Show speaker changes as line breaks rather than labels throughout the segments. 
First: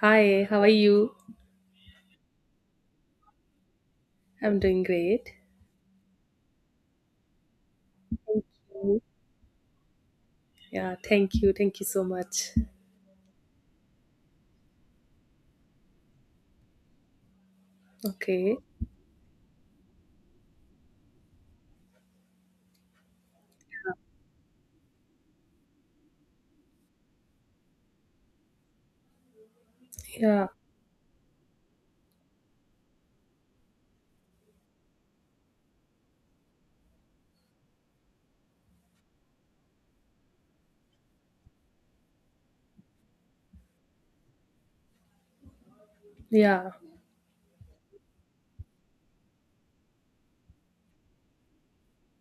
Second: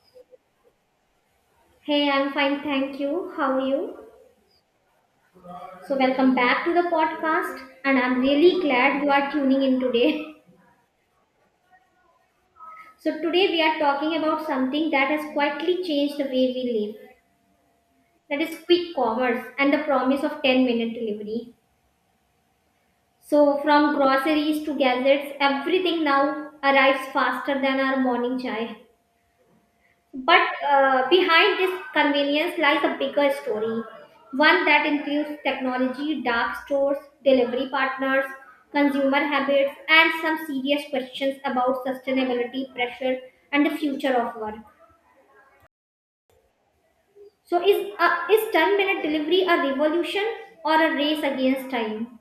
Hi, how are you?
Hey, I'm fine, thank you. How are you?
I'm doing great.
So, welcome back to the podcast, and I'm really
Mhm.
glad you are tuning in today.
Yeah, thank you. Thank you so much.
So, today we are talking about something that has quietly changed the way we live, that
Okay.
is, quick commerce and the promise of 10-minute delivery. So, from groceries to gadgets, everything now arrives faster than our morning chai. But
Yeah,
Behind this convenience lies a bigger story, one that includes technology, dark stores, delivery partners, consumer habits, and some serious questions about sustainability, pressure, and the future of work.
yeah,
So, is 10-minute delivery a revolution or a race against time?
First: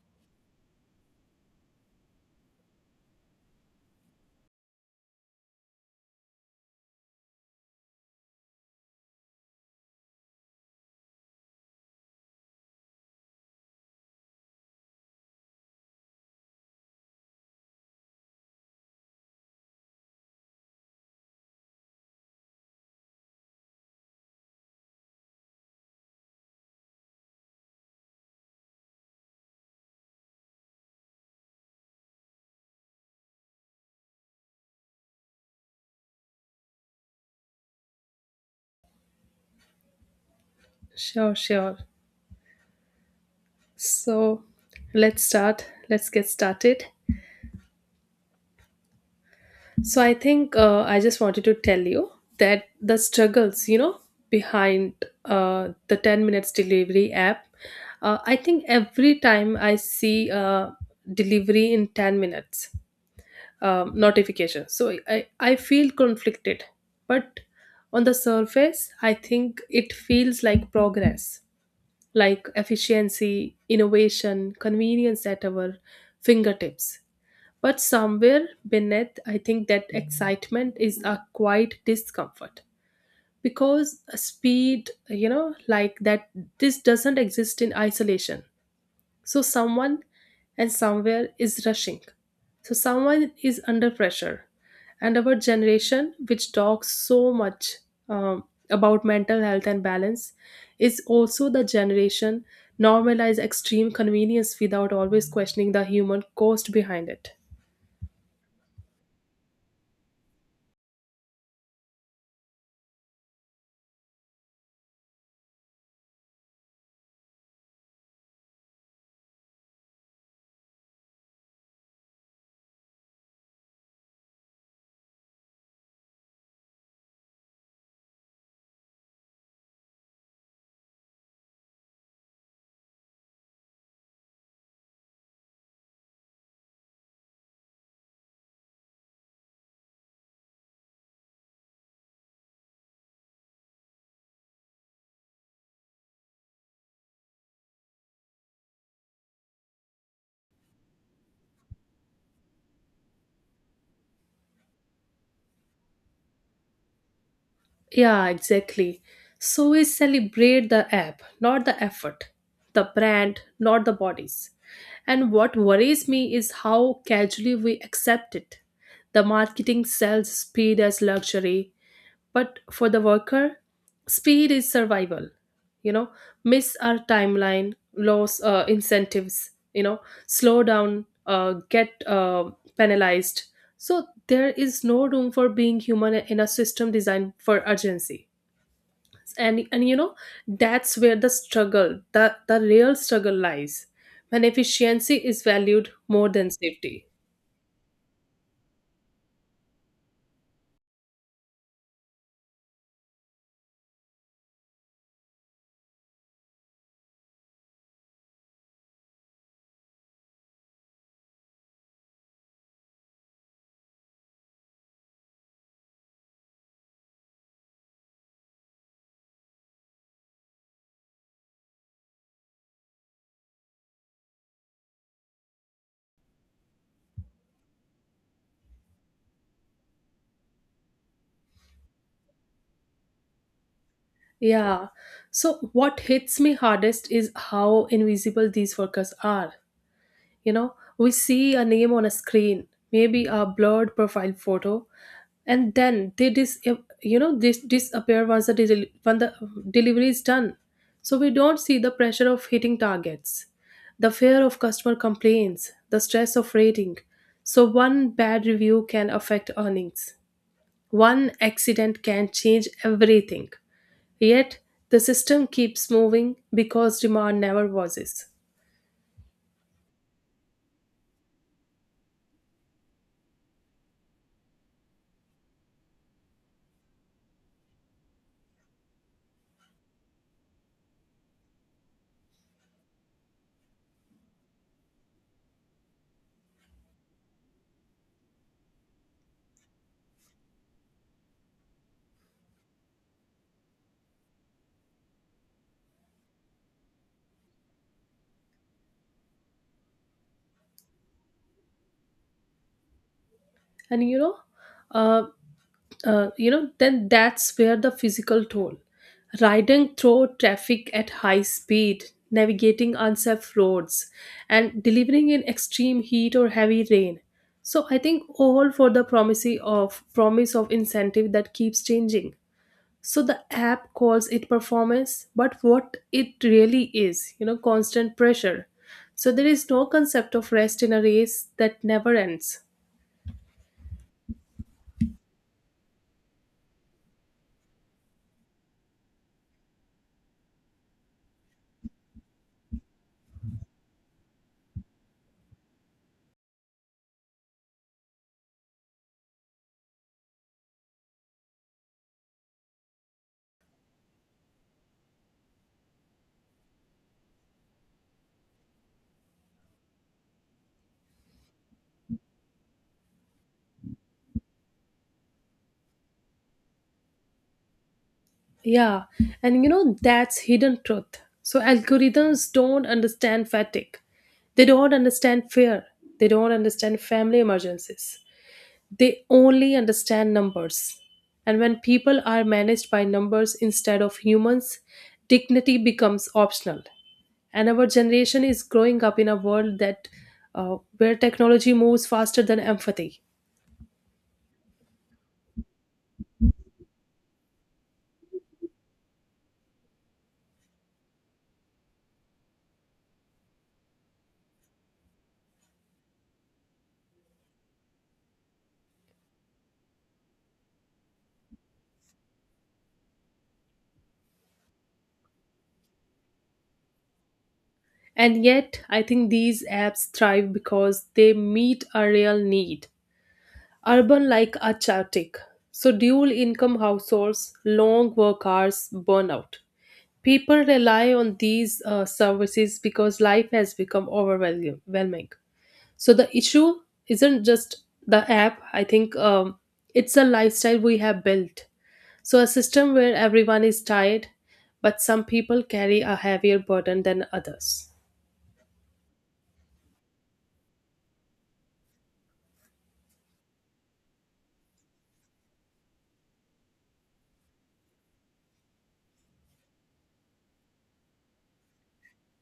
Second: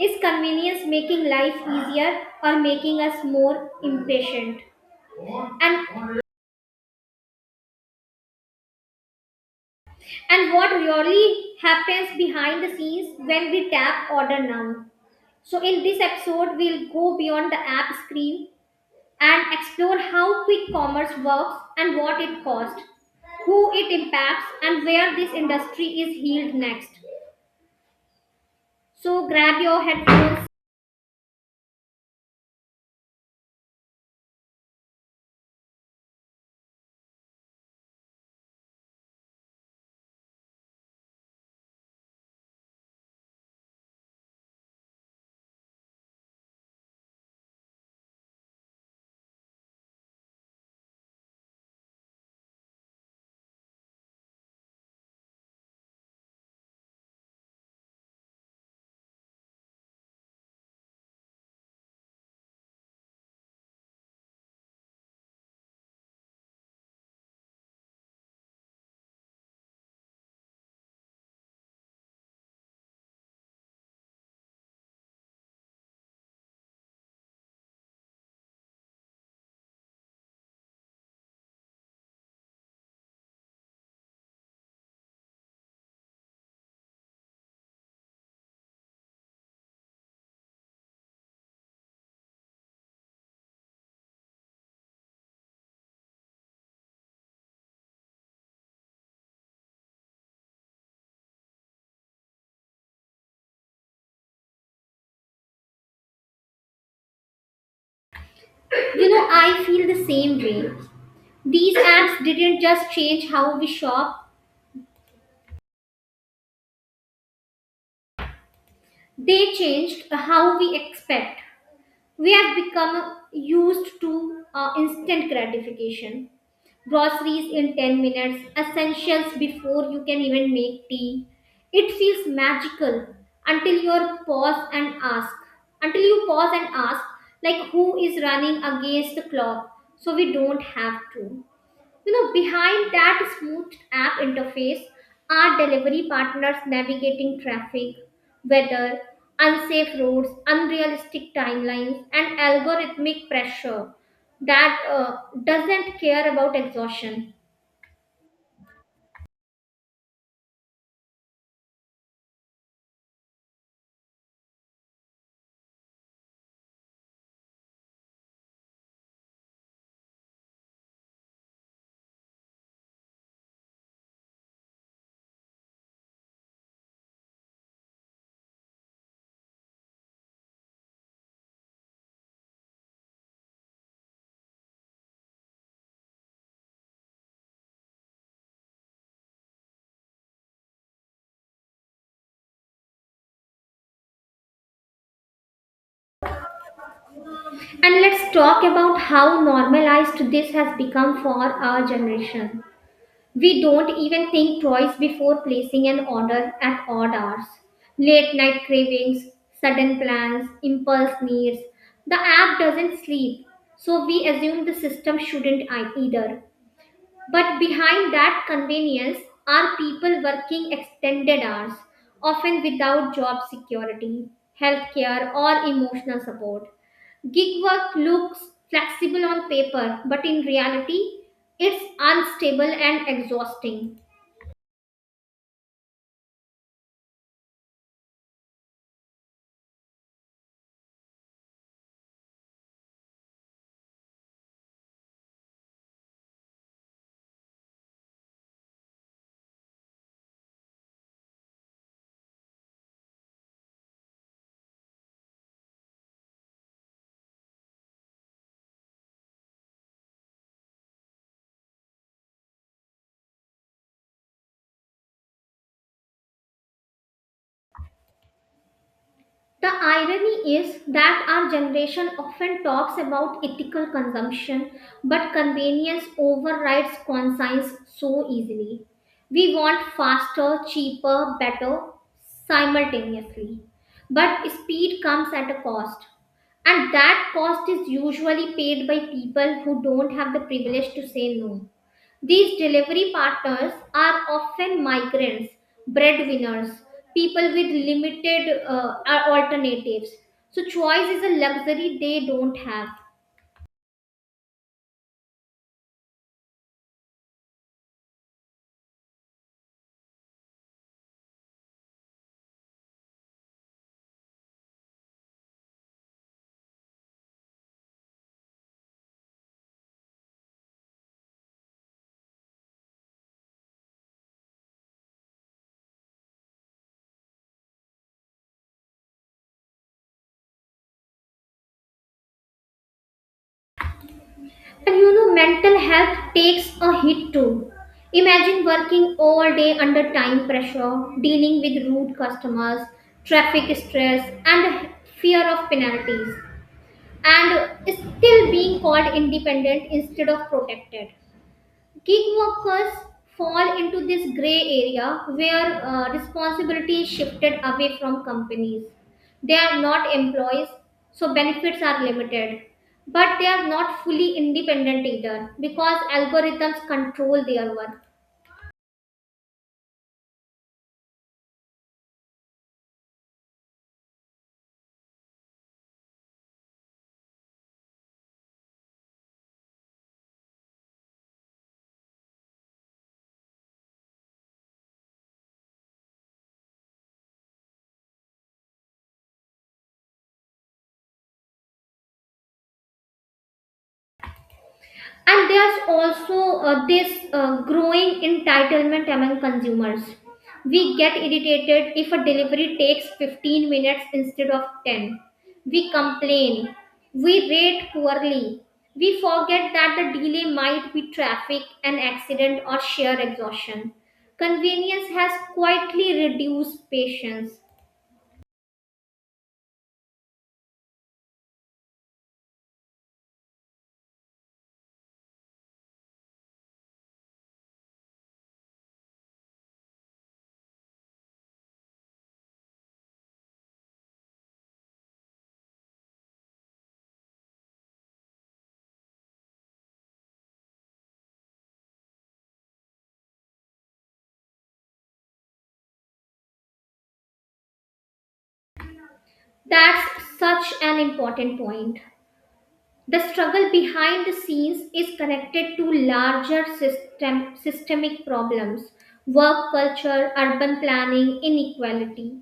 Is convenience making life easier or making us more impatient? And And what really happens behind the scenes when we tap order now? So, in this episode, we'll go beyond the app screen and explore how quick commerce works and what it costs, who it impacts, and where this industry is healed next. So, grab your headphones.
sure, sure. So let's start. Let's get started. So I think I just wanted to tell you that the struggles, behind the 10 minutes delivery app. I think every time I see delivery in 10 minutes, notifications. So I feel conflicted, but on the surface, I think it feels like progress, like efficiency, innovation, convenience at our fingertips. But somewhere beneath, I think that excitement is a quiet discomfort because speed, this doesn't exist in isolation. So someone and somewhere is rushing. So someone is under pressure. And our generation, which talks so much um, about mental health and balance, is also the generation normalize extreme convenience without always questioning the human cost behind it.
You know, I feel the same way. These apps didn't just change how we shop, they changed how we expect. We have become used to instant gratification. Groceries in 10 minutes, essentials before you can even make tea. It feels magical until you pause and ask. Until you pause and ask, like who is running against the clock, so we don't have to. You know, behind that smooth app interface are delivery partners navigating traffic, weather, unsafe roads, unrealistic timelines, and algorithmic pressure that doesn't care about exhaustion.
Yeah, exactly. So we celebrate the app, not the effort, the brand, not the bodies. And what worries me is how casually we accept it. The marketing sells speed as luxury, but for the worker, speed is survival. You know, miss our timeline, lose incentives, you know, slow down, get penalized. So there is no room for being human in a system designed for urgency. And you know, that's where the struggle, the real struggle lies when efficiency is valued more than safety.
And let's talk about how normalized this has become for our generation. We don't even think twice before placing an order at odd hours. Late night cravings, sudden plans, impulse needs. The app doesn't sleep, so we assume the system shouldn't either. But behind that convenience are people working extended hours, often without job security, healthcare, or emotional support. Gig work looks flexible on paper, but in reality, it's unstable and exhausting.
Yeah. So what hits me hardest is how invisible these workers are. You know, we see a name on a screen, maybe a blurred profile photo, and then they dis you know this disappear once when the delivery is done. So we don't see the pressure of hitting targets, the fear of customer complaints, the stress of rating. So one bad review can affect earnings. One accident can change everything. Yet the system keeps moving because demand never pauses.
The irony is that our generation often talks about ethical consumption, but convenience overrides conscience so easily. We want faster, cheaper, better, simultaneously. But speed comes at a cost, and that cost is usually paid by people who don't have the privilege to say no. These delivery partners are often migrants, breadwinners, people with limited alternatives. So, choice is a luxury they don't have.
And uh, you know, then that's where the physical toll. Riding through traffic at high speed, navigating unsafe roads, and delivering in extreme heat or heavy rain. So I think all for the promise of incentive that keeps changing. So the app calls it performance, but what it really is, you know, constant pressure. So there is no concept of rest in a race that never ends.
And you know, mental health takes a hit too. Imagine working all day under time pressure, dealing with rude customers, traffic stress, and fear of penalties, and still being called independent instead of protected. Gig workers fall into this gray area where responsibility is shifted away from companies. They are not employees, so benefits are limited. But they are not fully independent either because algorithms control their work.
Yeah, and you know, that's hidden truth. So algorithms don't understand fatigue. They don't understand fear. They don't understand family emergencies. They only understand numbers. And when people are managed by numbers instead of humans, dignity becomes optional. And our generation is growing up in a world that where technology moves faster than empathy.
And there's also this growing entitlement among consumers. We get irritated if a delivery takes 15 minutes instead of 10. We complain. We rate poorly. We forget that the delay might be traffic, an accident, or sheer exhaustion. Convenience has quietly reduced patience.
And yet, I think these apps thrive because they meet a real need. Urban like are chaotic. So dual income households, long work hours, burnout. People rely on these services because life has become overwhelming. So the issue isn't just the app. I think it's a lifestyle we have built. So a system where everyone is tired, but some people carry a heavier burden than others.
That's such an important point. The struggle behind the scenes is connected to larger systemic problems, work culture, urban planning, inequality.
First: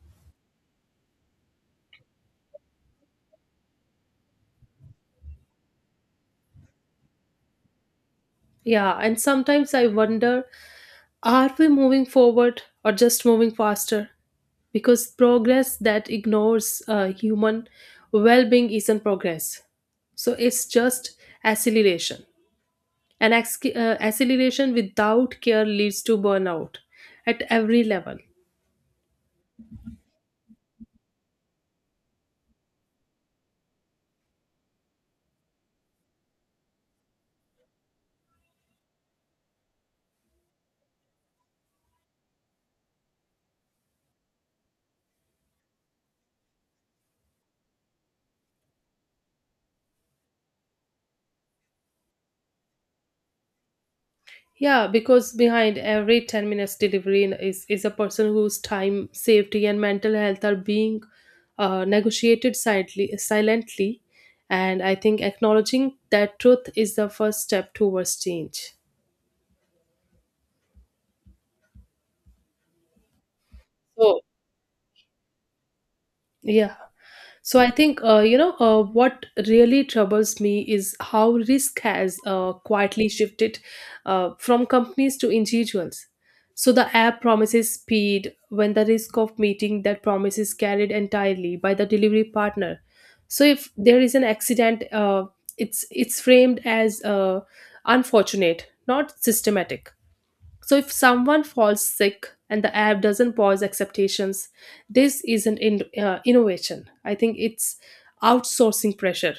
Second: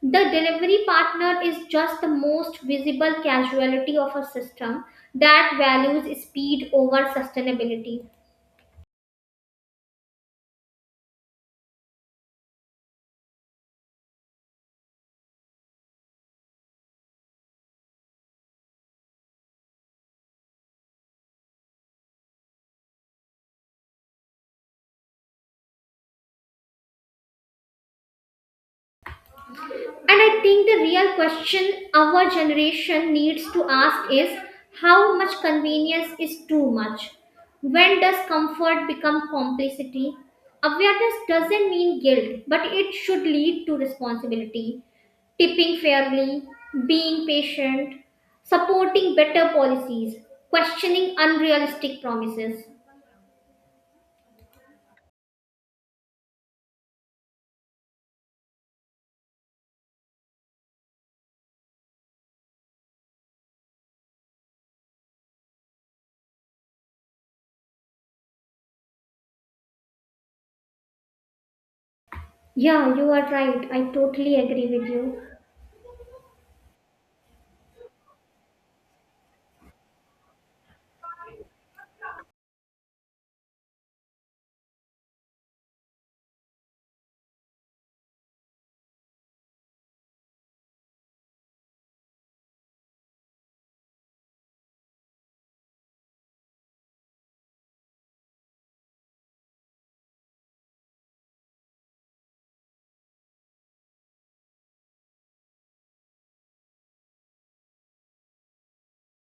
The delivery partner is just the most visible casualty of a system that values speed over sustainability.
Yeah, and sometimes I wonder, are we moving forward or just moving faster? Because progress that ignores human well being isn't progress. So it's just acceleration. And acceleration without care leads to burnout at every level.
And I think the real question our generation needs to ask is, how much convenience is too much? When does comfort become complicity? Awareness doesn't mean guilt, but it should lead to responsibility. Tipping fairly, being patient, supporting better policies, questioning unrealistic promises.
Yeah, because behind every 10 minutes delivery is a person whose time, safety, and mental health are being negotiated silently. And I think acknowledging that truth is the first step towards change.
Yeah, you are right. I
So,
totally agree with you.
yeah. So I think what really troubles me is how risk has quietly shifted from companies to individuals. So the app promises speed when the risk of meeting that promise is carried entirely by the delivery partner. So if there is an accident, it's framed as unfortunate, not systematic. So if someone falls sick and the app doesn't pause acceptations, this isn't innovation. I think it's outsourcing pressure.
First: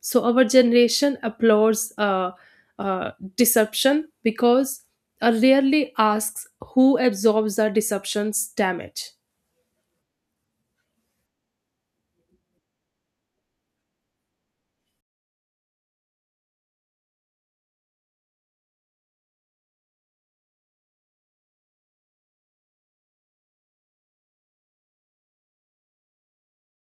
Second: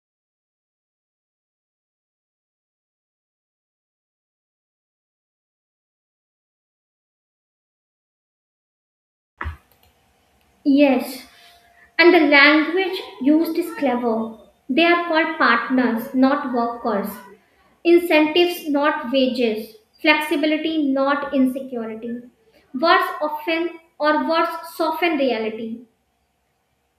So our generation applauds deception because rarely asks who absorbs the deception's damage.
Yes. And the language used is clever. They are called partners, not workers. Incentives, not wages. Flexibility, not insecurity. Words often or words soften reality.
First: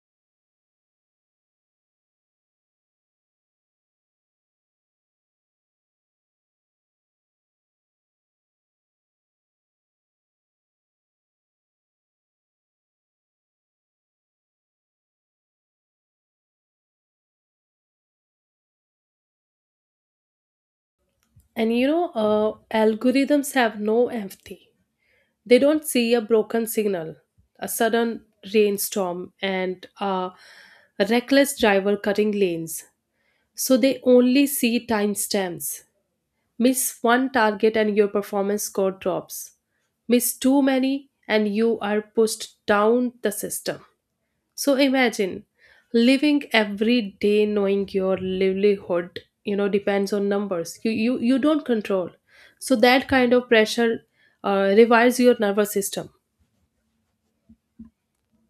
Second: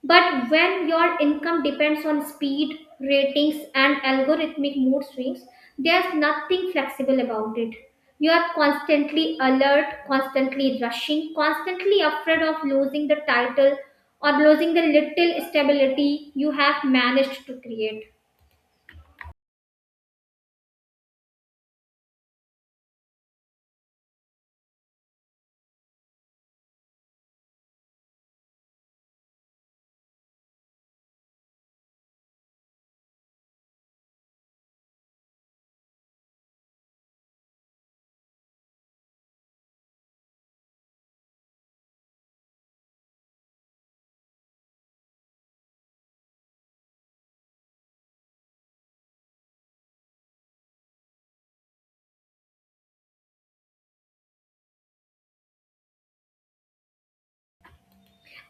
But when your income depends on speed, ratings, and algorithmic mood swings, there's nothing flexible about it. You are constantly alert, constantly rushing, constantly afraid of losing the title or losing the little stability you have managed to create.
And you know, algorithms have no empathy. They don't see a broken signal, a sudden rainstorm, and a reckless driver cutting lanes. So they only see timestamps. Miss one target and your performance score drops. Miss too many and you are pushed down the system. So imagine living every day knowing your livelihood, you know, depends on numbers. You don't control. So that kind of pressure rewires your nervous system.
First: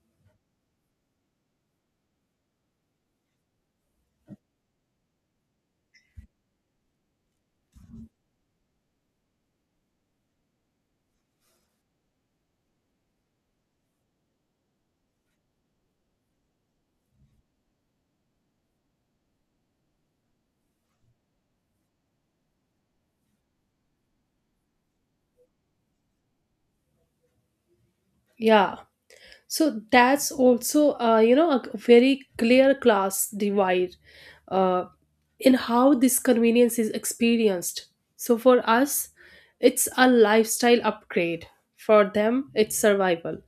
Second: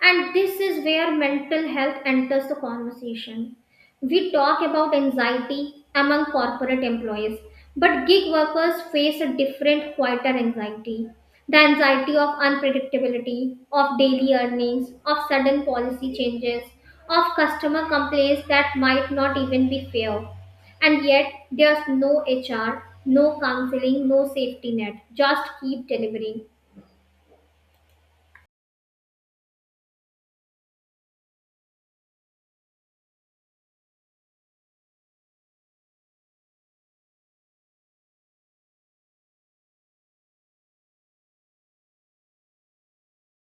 And this is where mental health enters the conversation. We talk about anxiety among corporate employees, but gig workers face a different, quieter anxiety. The anxiety of unpredictability, of daily earnings, of sudden policy changes, of customer complaints that might not even be fair. And yet, there's no HR, no counseling, no safety net. Just keep delivering.
Yeah, so that's also, you know, a very clear class divide uh, in how this convenience is experienced. So for us, it's a lifestyle upgrade. For them, it's survival.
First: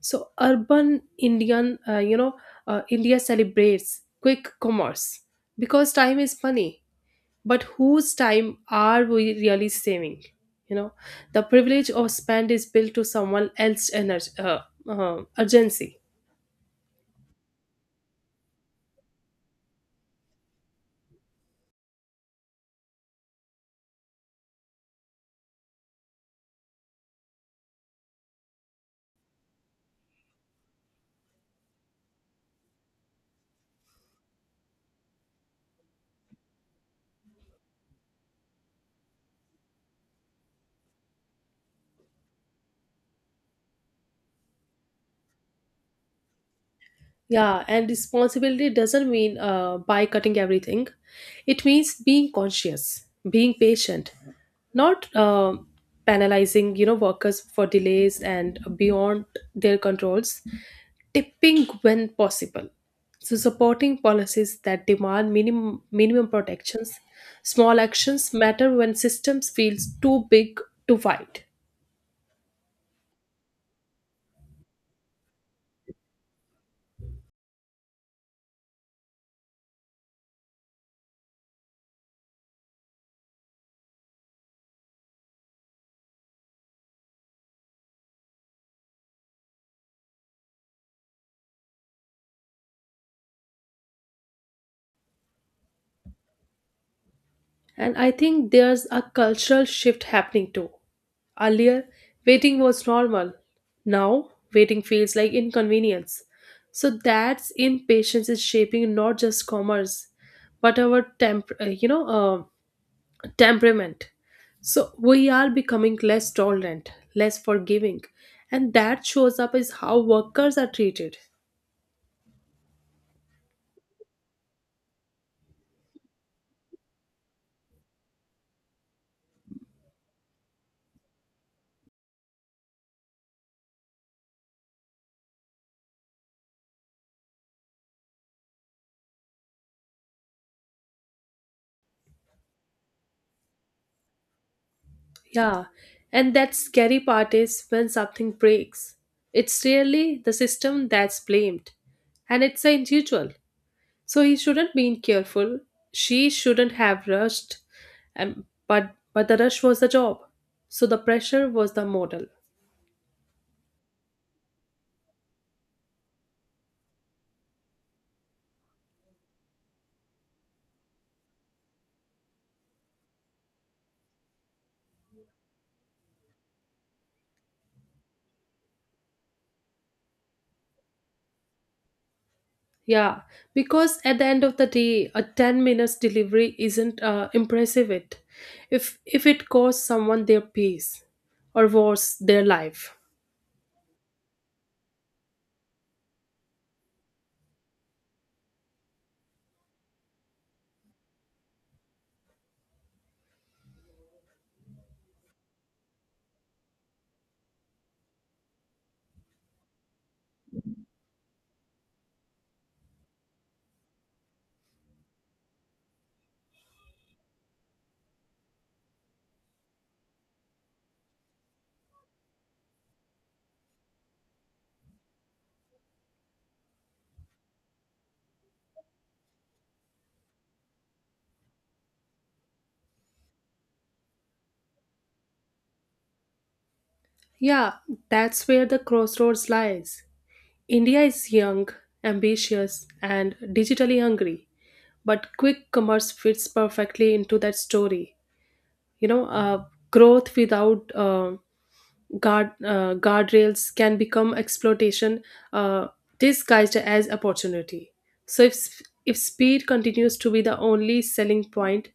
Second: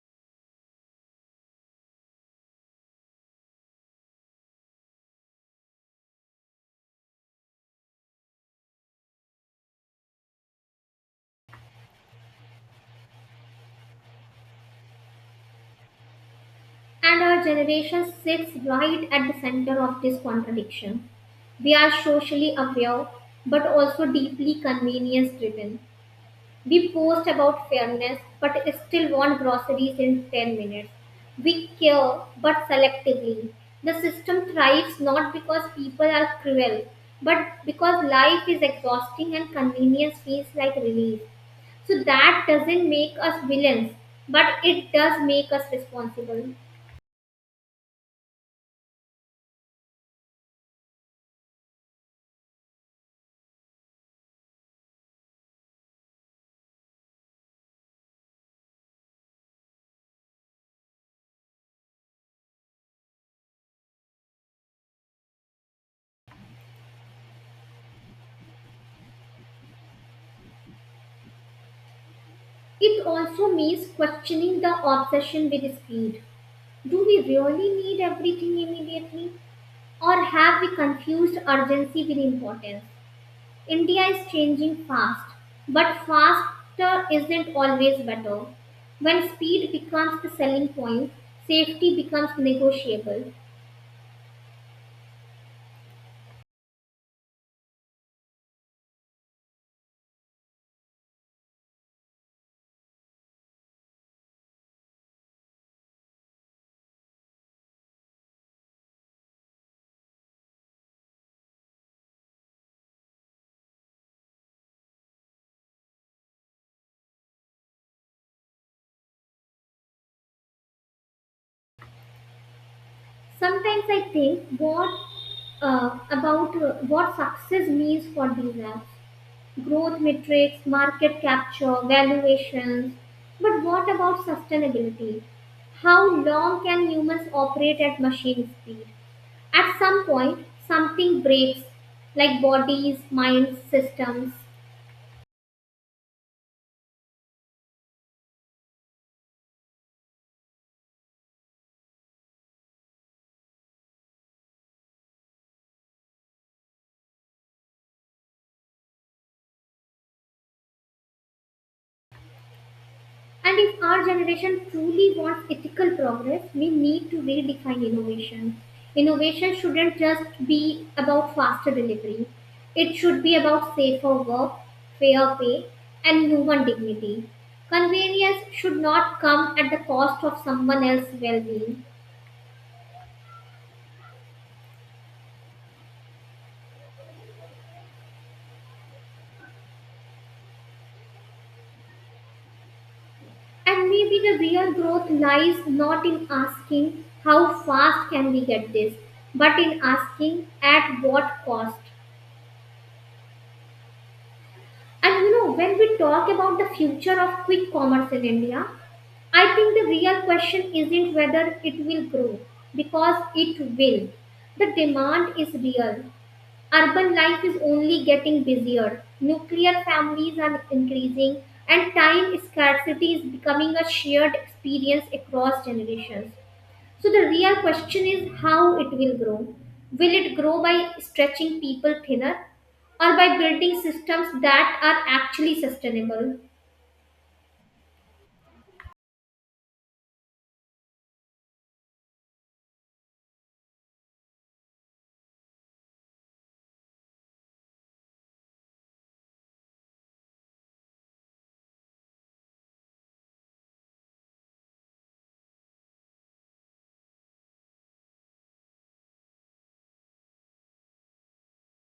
So urban Indian, you know, India celebrates quick commerce because time is money. But whose time are we really saving? You know, the privilege of spend is built to someone else's urgency.
And our generation sits right at the center of this contradiction. We are socially aware but also deeply convenience driven. We post about fairness but still want groceries in 10 minutes. We care but selectively. The system thrives not because people are cruel but because life is exhausting and convenience feels like relief. So that doesn't make us villains, but it does make us responsible.
Yeah, and responsibility doesn't mean by cutting everything. It means being conscious, being patient, not penalizing, you know, workers for delays and beyond their controls, tipping when possible. So supporting policies that demand minimum protections. Small actions matter when systems feels too big to fight.
It also means questioning the obsession with speed. Do we really need everything immediately? Or have we confused urgency with importance? India is changing fast, but faster isn't always better. When speed becomes the selling point, safety becomes negotiable.
And I think there's a cultural shift happening too. Earlier, waiting was normal. Now, waiting feels like inconvenience. So that's impatience is shaping not just commerce, but our temperament. So we are becoming less tolerant, less forgiving, and that shows up as how workers are treated.
Sometimes I think what about what success means for these apps. Growth metrics, market capture, valuations. But what about sustainability? How long can humans operate at machine speed? At some point, something breaks, like bodies, minds, systems.
Yeah, and that scary part is when something breaks. It's really the system that's blamed, and it's the individual. So he shouldn't been careful. She shouldn't have rushed, and but the rush was the job. So the pressure was the model.
And if our generation truly wants ethical progress, we need to redefine innovation. Innovation shouldn't just be about faster delivery, it should be about safer work, fair pay, and human dignity. Convenience should not come at the cost of someone else's well being.
Yeah, because at the end of the day, a 10 minutes delivery isn't impressive. If it costs someone their peace, or worse, their life.
And maybe the real growth lies not in asking how fast can we get this, but in asking at what cost. And you know, when we talk about the future of quick commerce in India, I think the real question isn't whether it will grow, because it will. The demand is real. Urban life is only getting busier, nuclear families are increasing, and time scarcity is becoming a shared experience across generations. So the real question is how it will grow. Will it grow by stretching people thinner or by building systems that are actually sustainable?
Yeah, that's where the crossroads lies. India is young, ambitious, and digitally hungry, but quick commerce fits perfectly into that story. You know, growth without guardrails can become exploitation uh, disguised as opportunity. So if speed continues to be the only selling point,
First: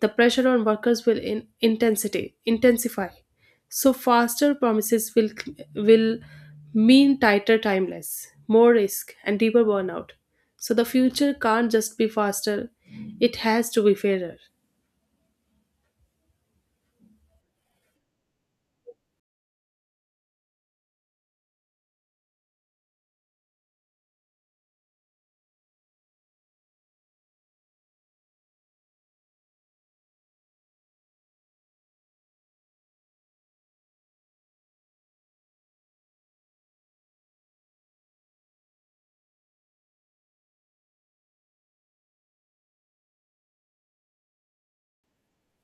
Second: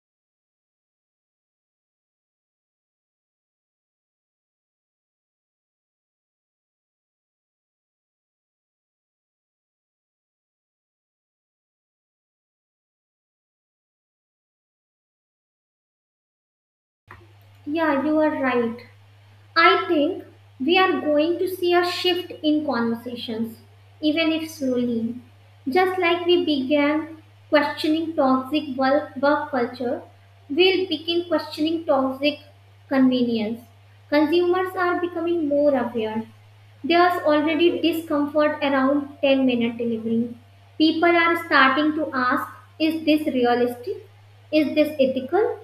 the pressure on workers will in intensity intensify. So faster promises will mean tighter timeless, more risk, and deeper burnout. So the future can't just be faster, it has to be fairer.
Yeah, you are right. I think we are going to see a shift in conversations, even if slowly. Just like we began questioning toxic work culture, we'll begin questioning toxic convenience. Consumers are becoming more aware. There's already discomfort around 10-minute delivery. People are starting to ask, is this realistic? Is this ethical?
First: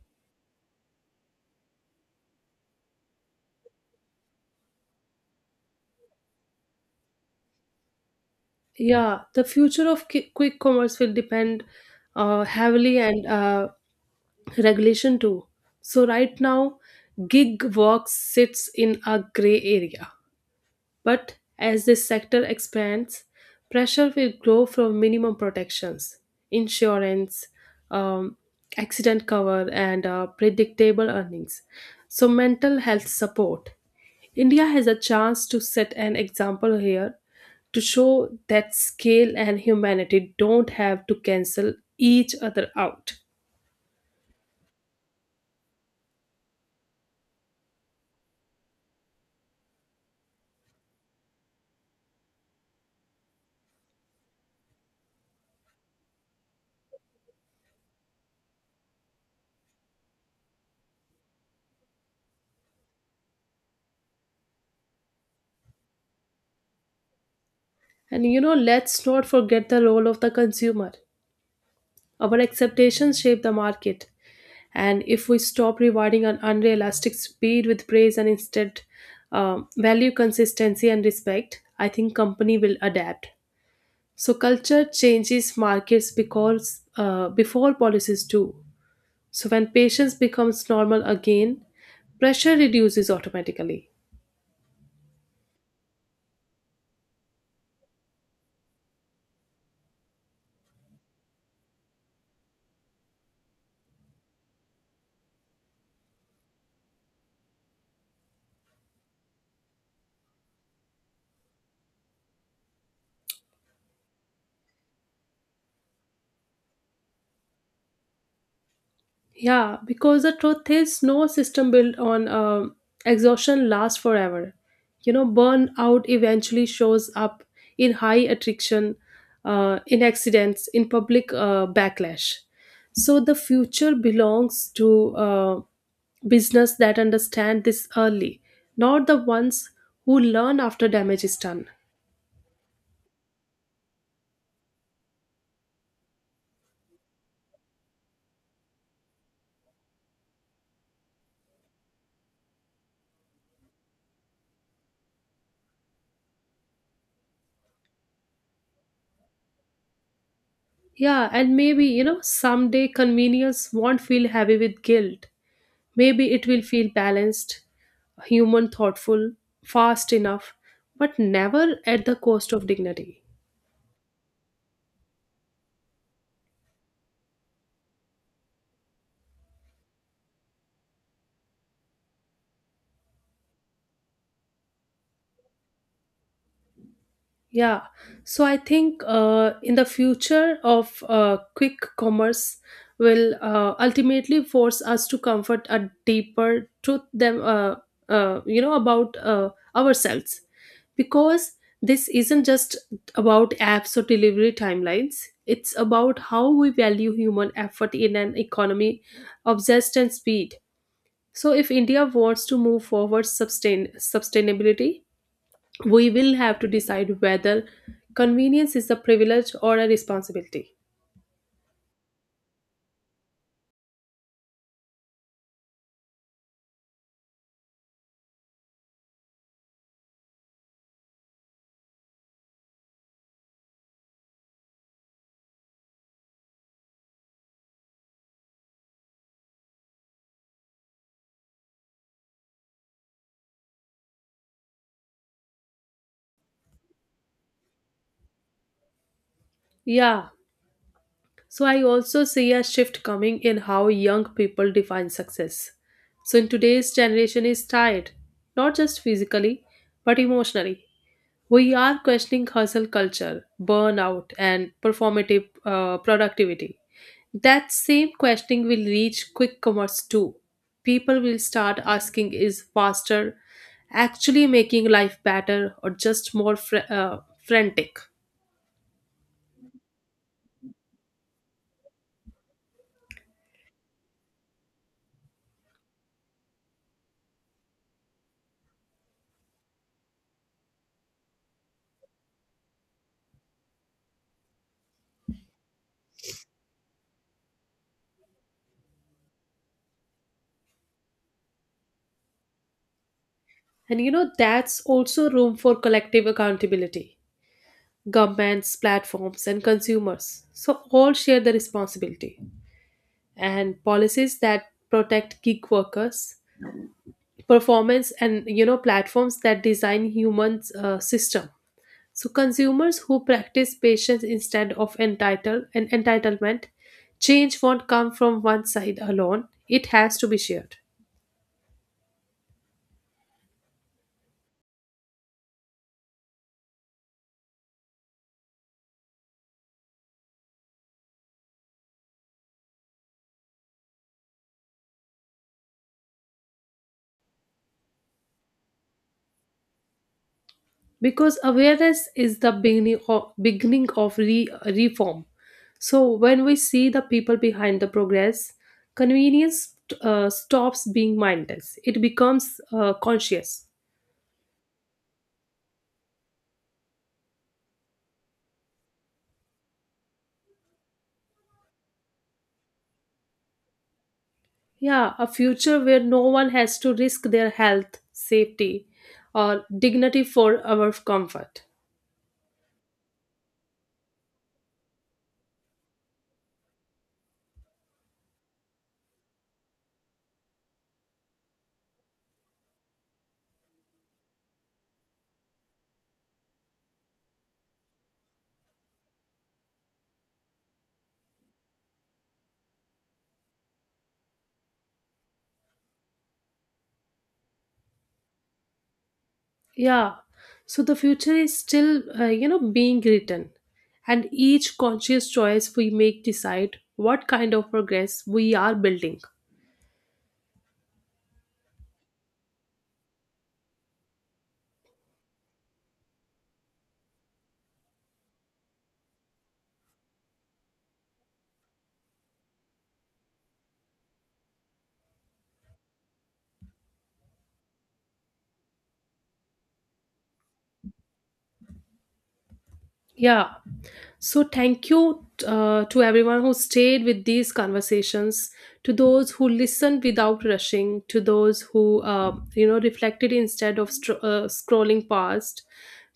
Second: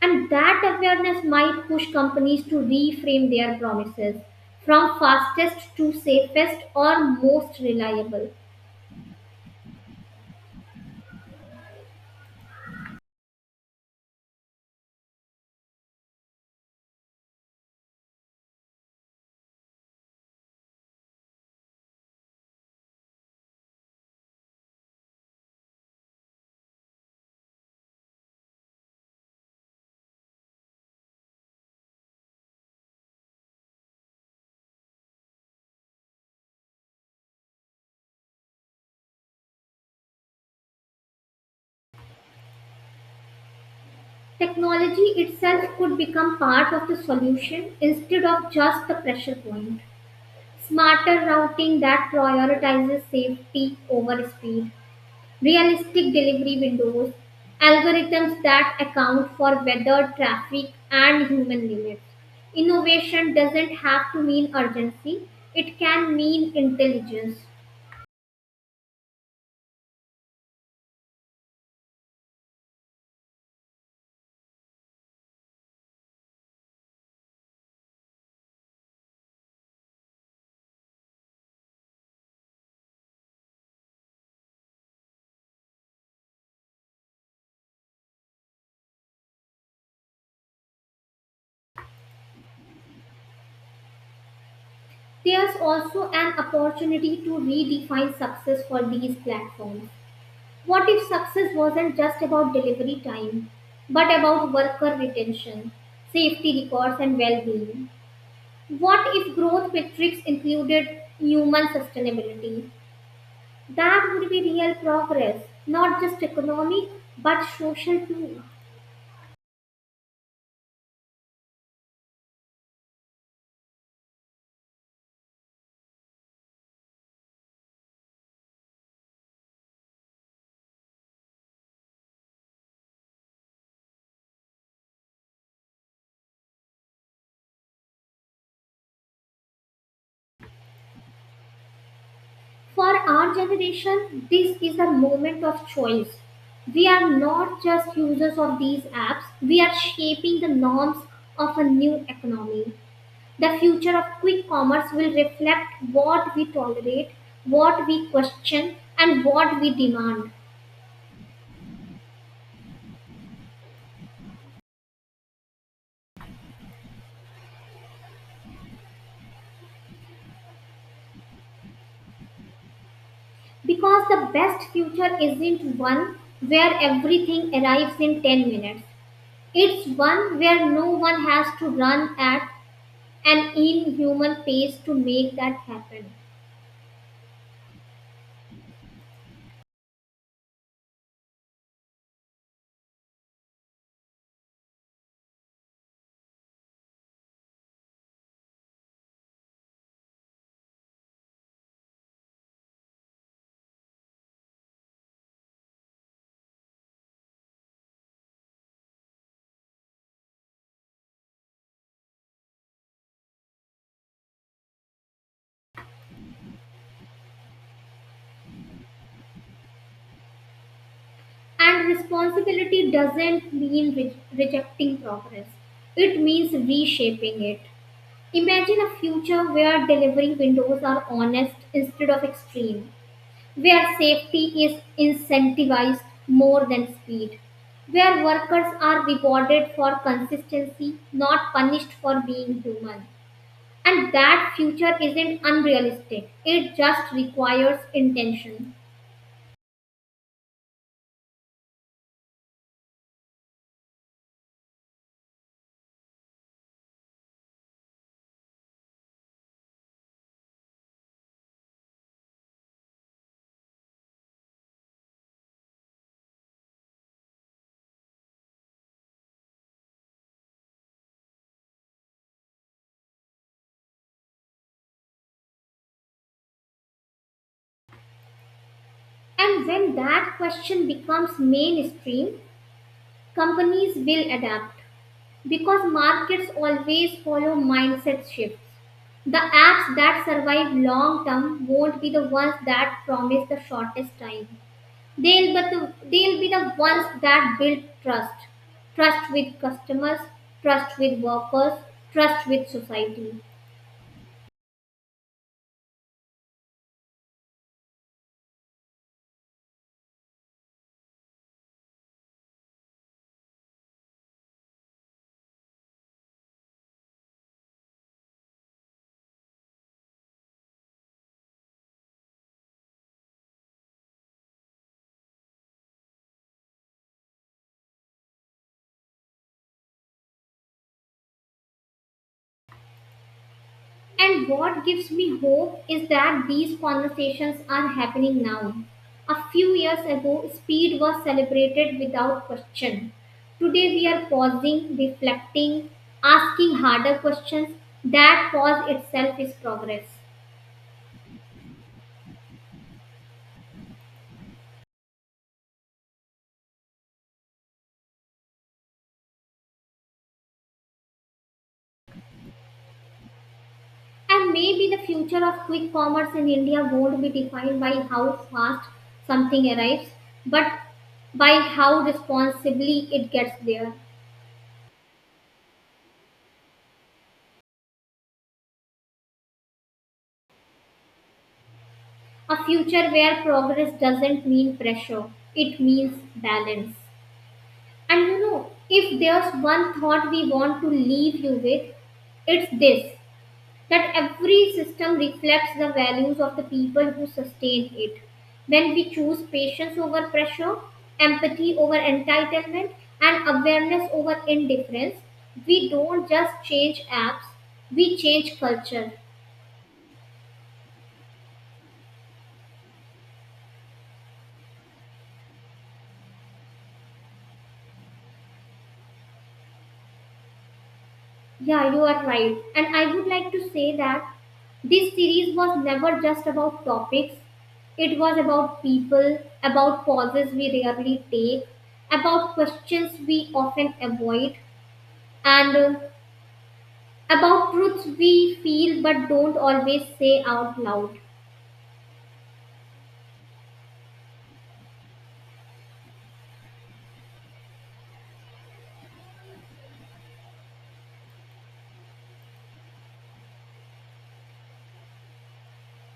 And that awareness might push companies to reframe their promises from fastest to safest or most reliable.
Yeah, the future of quick commerce will depend heavily and regulation too. So right now, gig work sits in a gray area. But as this sector expands, pressure will grow from minimum protections, insurance, um, accident cover, and predictable earnings. So mental health support. India has a chance to set an example here to show that scale and humanity don't have to cancel each other out.
Technology itself could become part of the solution instead of just the pressure point. Smarter routing that prioritizes safety over speed, realistic delivery windows, algorithms that account for weather, traffic, and human limits. Innovation doesn't have to mean urgency, it can mean intelligence.
And you know, let's not forget the role of the consumer. Our expectations shape the market. And if we stop rewarding an unrealistic speed with praise and instead value consistency and respect, I think company will adapt. So culture changes markets because before policies do. So when patience becomes normal again, pressure reduces automatically.
There's also an opportunity to redefine success for these platforms. What if success wasn't just about delivery time, but about worker retention, safety records, and well being? What if growth metrics included human sustainability? That would be real progress, not just economic, but social too.
Yeah, because the truth is, no system built on exhaustion lasts forever. You know, burnout eventually shows up in high attrition, in accidents, in public backlash. So the future belongs to business that understand this early, not the ones who learn after damage is done.
For our generation, this is a moment of choice. We are not just users of these apps, we are shaping the norms of a new economy. The future of quick commerce will reflect what we tolerate, what we question, and what we demand.
Yeah, and maybe, you know, someday convenience won't feel heavy with guilt. Maybe it will feel balanced, human, thoughtful, fast enough, but never at the cost of dignity.
Because the best future isn't one where everything arrives in 10 minutes. It's one where no one has to run at an inhuman pace to make that happen.
Yeah, so I think in the future of quick commerce will ultimately force us to comfort a deeper truth them you know about ourselves, because this isn't just about apps or delivery timelines. It's about how we value human effort in an economy obsessed and speed. So if India wants to move forward sustainability, we will have to decide whether convenience is a privilege or a responsibility.
And responsibility doesn't mean rejecting progress, it means reshaping it. Imagine a future where delivery windows are honest instead of extreme, where safety is incentivized more than speed, where workers are rewarded for consistency, not punished for being human. And that future isn't unrealistic, it just requires intention.
Yeah, so I also see a shift coming in how young people define success. So in today's generation, is tired, not just physically, but emotionally. We are questioning hustle culture, burnout, and performative productivity. That same questioning will reach quick commerce too. People will start asking is faster actually making life better or just more frantic?
And when that question becomes mainstream, companies will adapt because markets always follow mindset shifts. The apps that survive long term won't be the ones that promise the shortest time. They'll be the ones that build trust, trust with customers, trust with workers, trust with society.
And you know, that's also room for collective accountability. Governments, platforms, and consumers. So, all share the responsibility. And policies that protect gig workers, performance, and you know, platforms that design humans' system. So consumers who practice patience instead of entitlement, change won't come from one side alone. It has to be shared.
And what gives me hope is that these conversations are happening now. A few years ago, speed was celebrated without question. Today, we are pausing, reflecting, asking harder questions. That pause itself is progress.
Because awareness is the beginning of reform. So when we see the people behind the progress, convenience stops being mindless. It becomes conscious.
And maybe the future of quick commerce in India won't be defined by how fast something arrives, but by how responsibly it gets there.
Yeah, a future where no one has to risk their health, safety, or dignity for our comfort.
A future where progress doesn't mean pressure, it means balance. And you know, if there's one thought we want to leave you with, it's this: that every system reflects the values of the people who sustain it. When we choose patience over pressure, empathy over entitlement, and awareness over indifference, we don't just change apps, we change culture.
Yeah. So the future is still, you know, being written, and each conscious choice we make decide what kind of progress we are building.
Yeah, you are right. And I would like to say that this series was never just about topics, it was about people, about pauses we rarely take, about questions we often avoid, and about truths we feel but don't always say out loud.
Yeah. So thank you to everyone who stayed with these conversations, to those who listened without rushing, to those who you know reflected instead of scrolling past,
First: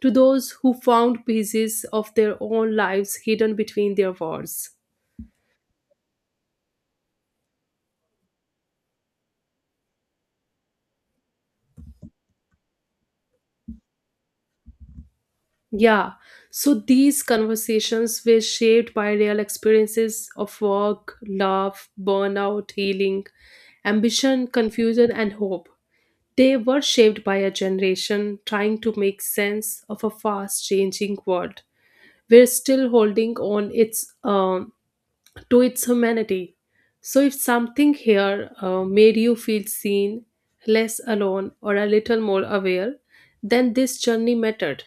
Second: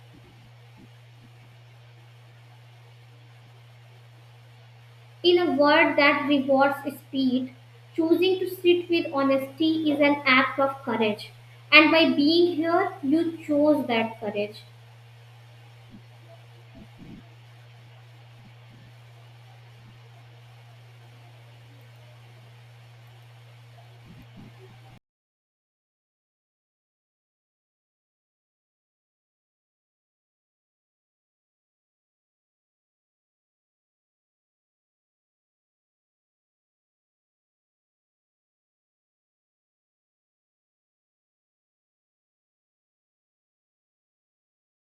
to those who found pieces of their own lives hidden between their words.
In a world that rewards speed, choosing to sit with honesty is an act of courage. And by being here, you chose that courage.
Yeah, so these conversations were shaped by real experiences of work, love, burnout, healing, ambition, confusion, and hope. They were shaped by a generation trying to make sense of a fast changing world. We're still holding on its to its humanity. So if something here made you feel seen, less alone, or a little more aware, then this journey mattered.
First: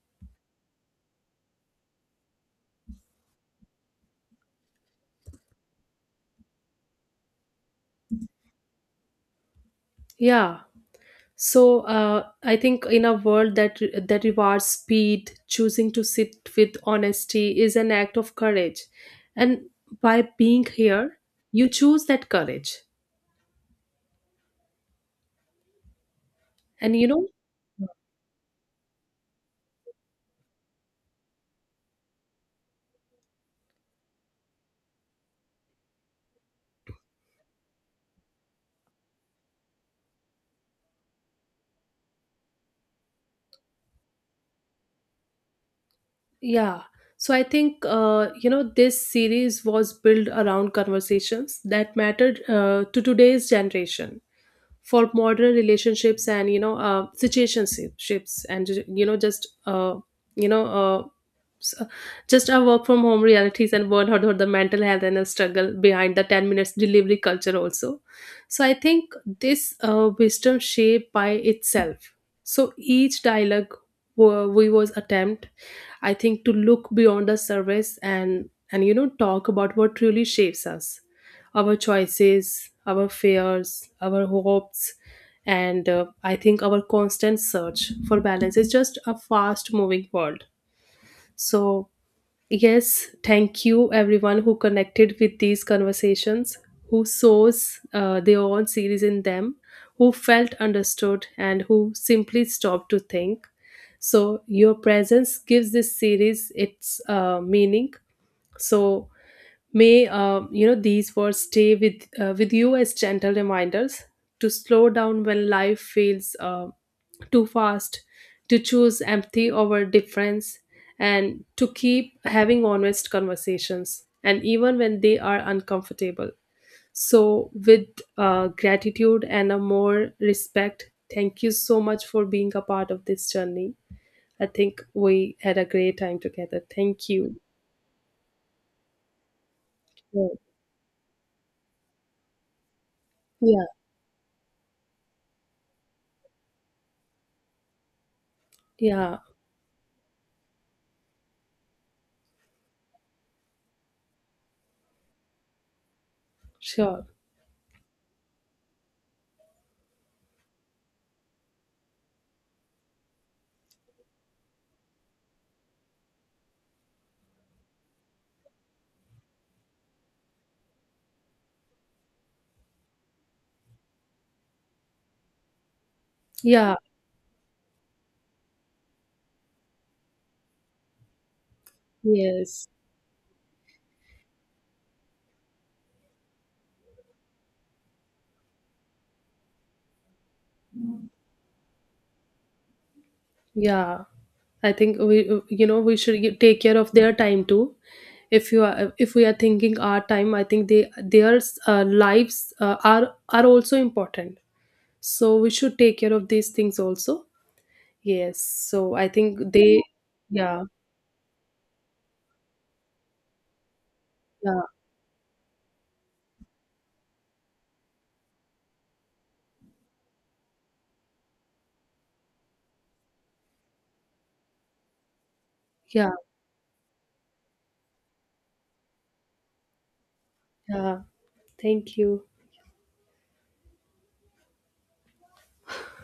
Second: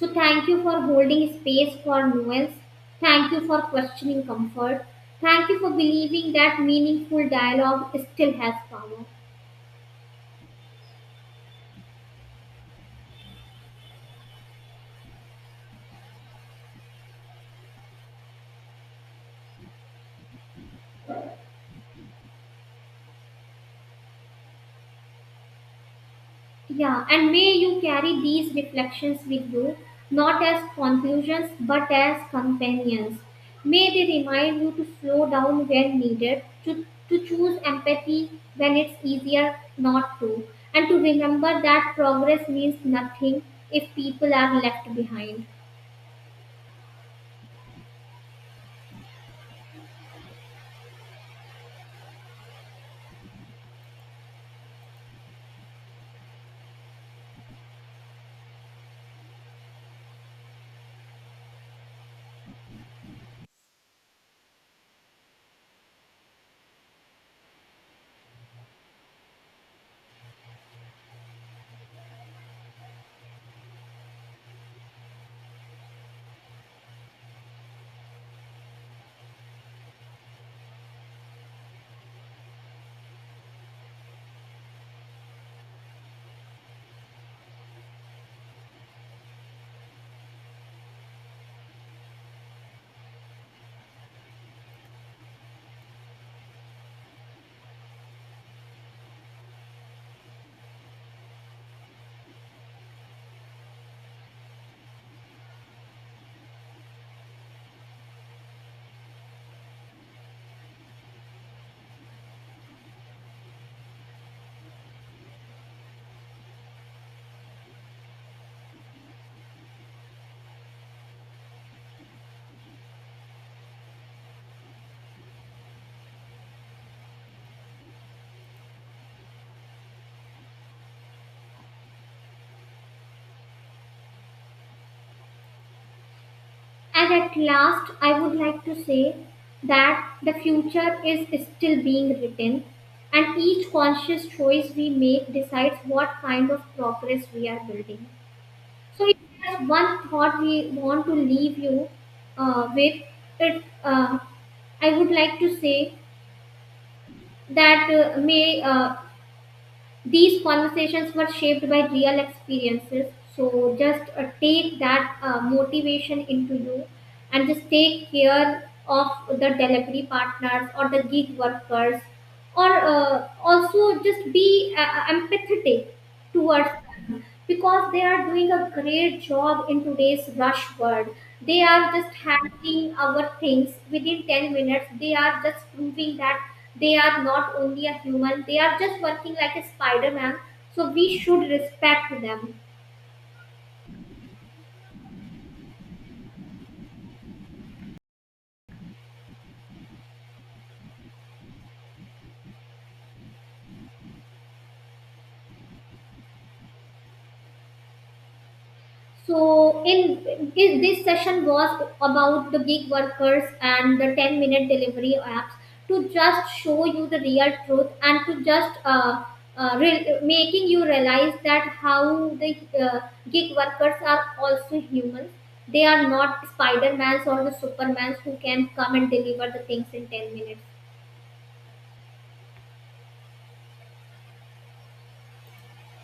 So thank you for holding space for nuance. Thank you for questioning comfort. Thank you for believing that meaningful dialogue still has power.
Yeah. So I think in a world that that rewards speed, choosing to sit with honesty is an act of courage. And by being here, you choose that courage. And
Yeah,
you know,
and may you carry these reflections with you, not as conclusions but as companions. May they remind you to slow down when needed, to choose empathy when it's easier not to, and to remember that progress means nothing if people are left behind.
yeah. So I think this series was built around conversations that mattered to today's generation for modern relationships and situationships and you know just you know so just our work from home realities and burnout or the mental health and the struggle behind the 10 minutes delivery culture also. So I think this wisdom shape by itself. So each dialogue wa- we was attempt, I think, to look beyond the surface and you know talk about what truly shapes us, our choices, our fears, our hopes, and I think our constant search for balance is just a fast moving world. So yes, thank you everyone who connected with these conversations, who saws their own series in them, who felt understood, and who simply stopped to think. So your presence gives this series its meaning. So may these words stay with you as gentle reminders to slow down when life feels too fast, to choose empathy over difference, and to keep having honest conversations, and even when they are uncomfortable. So, with gratitude and a more respect, thank you so much for being a part of this journey. I think we had a great time together. Thank
And at
you.
last, I would like to say that
Yeah,
the future is still being written, and
yeah,
each conscious choice we make decides what kind of progress we are building. So, if
yeah,
there's one thought we want to leave you with, it, uh, I would like to say
sure.
that may these conversations were shaped by real experiences. So just take that motivation into you and just take care of the delivery partners or the gig workers or also just be empathetic towards,
Yeah,
because they are doing a great job in today's rush world. They are just
yes.
handling our things within 10 minutes. They are just proving that they are not only a human, they are just working like a Spider Man. So we should respect them.
Yeah. I think we you know we should take care of their time too. If we are thinking our time, I think they their lives are also important. So we should take care of these things also. Yes. So I think they
So, in,
yeah,
in this session was about the gig workers and the 10
yeah,
minute delivery apps, to just show you the real truth and to just making you realize that how the gig workers are also humans. They are
yeah,
not Spider-Mans or the Supermans who can come and deliver the things in 10 minutes.
yeah. Thank you.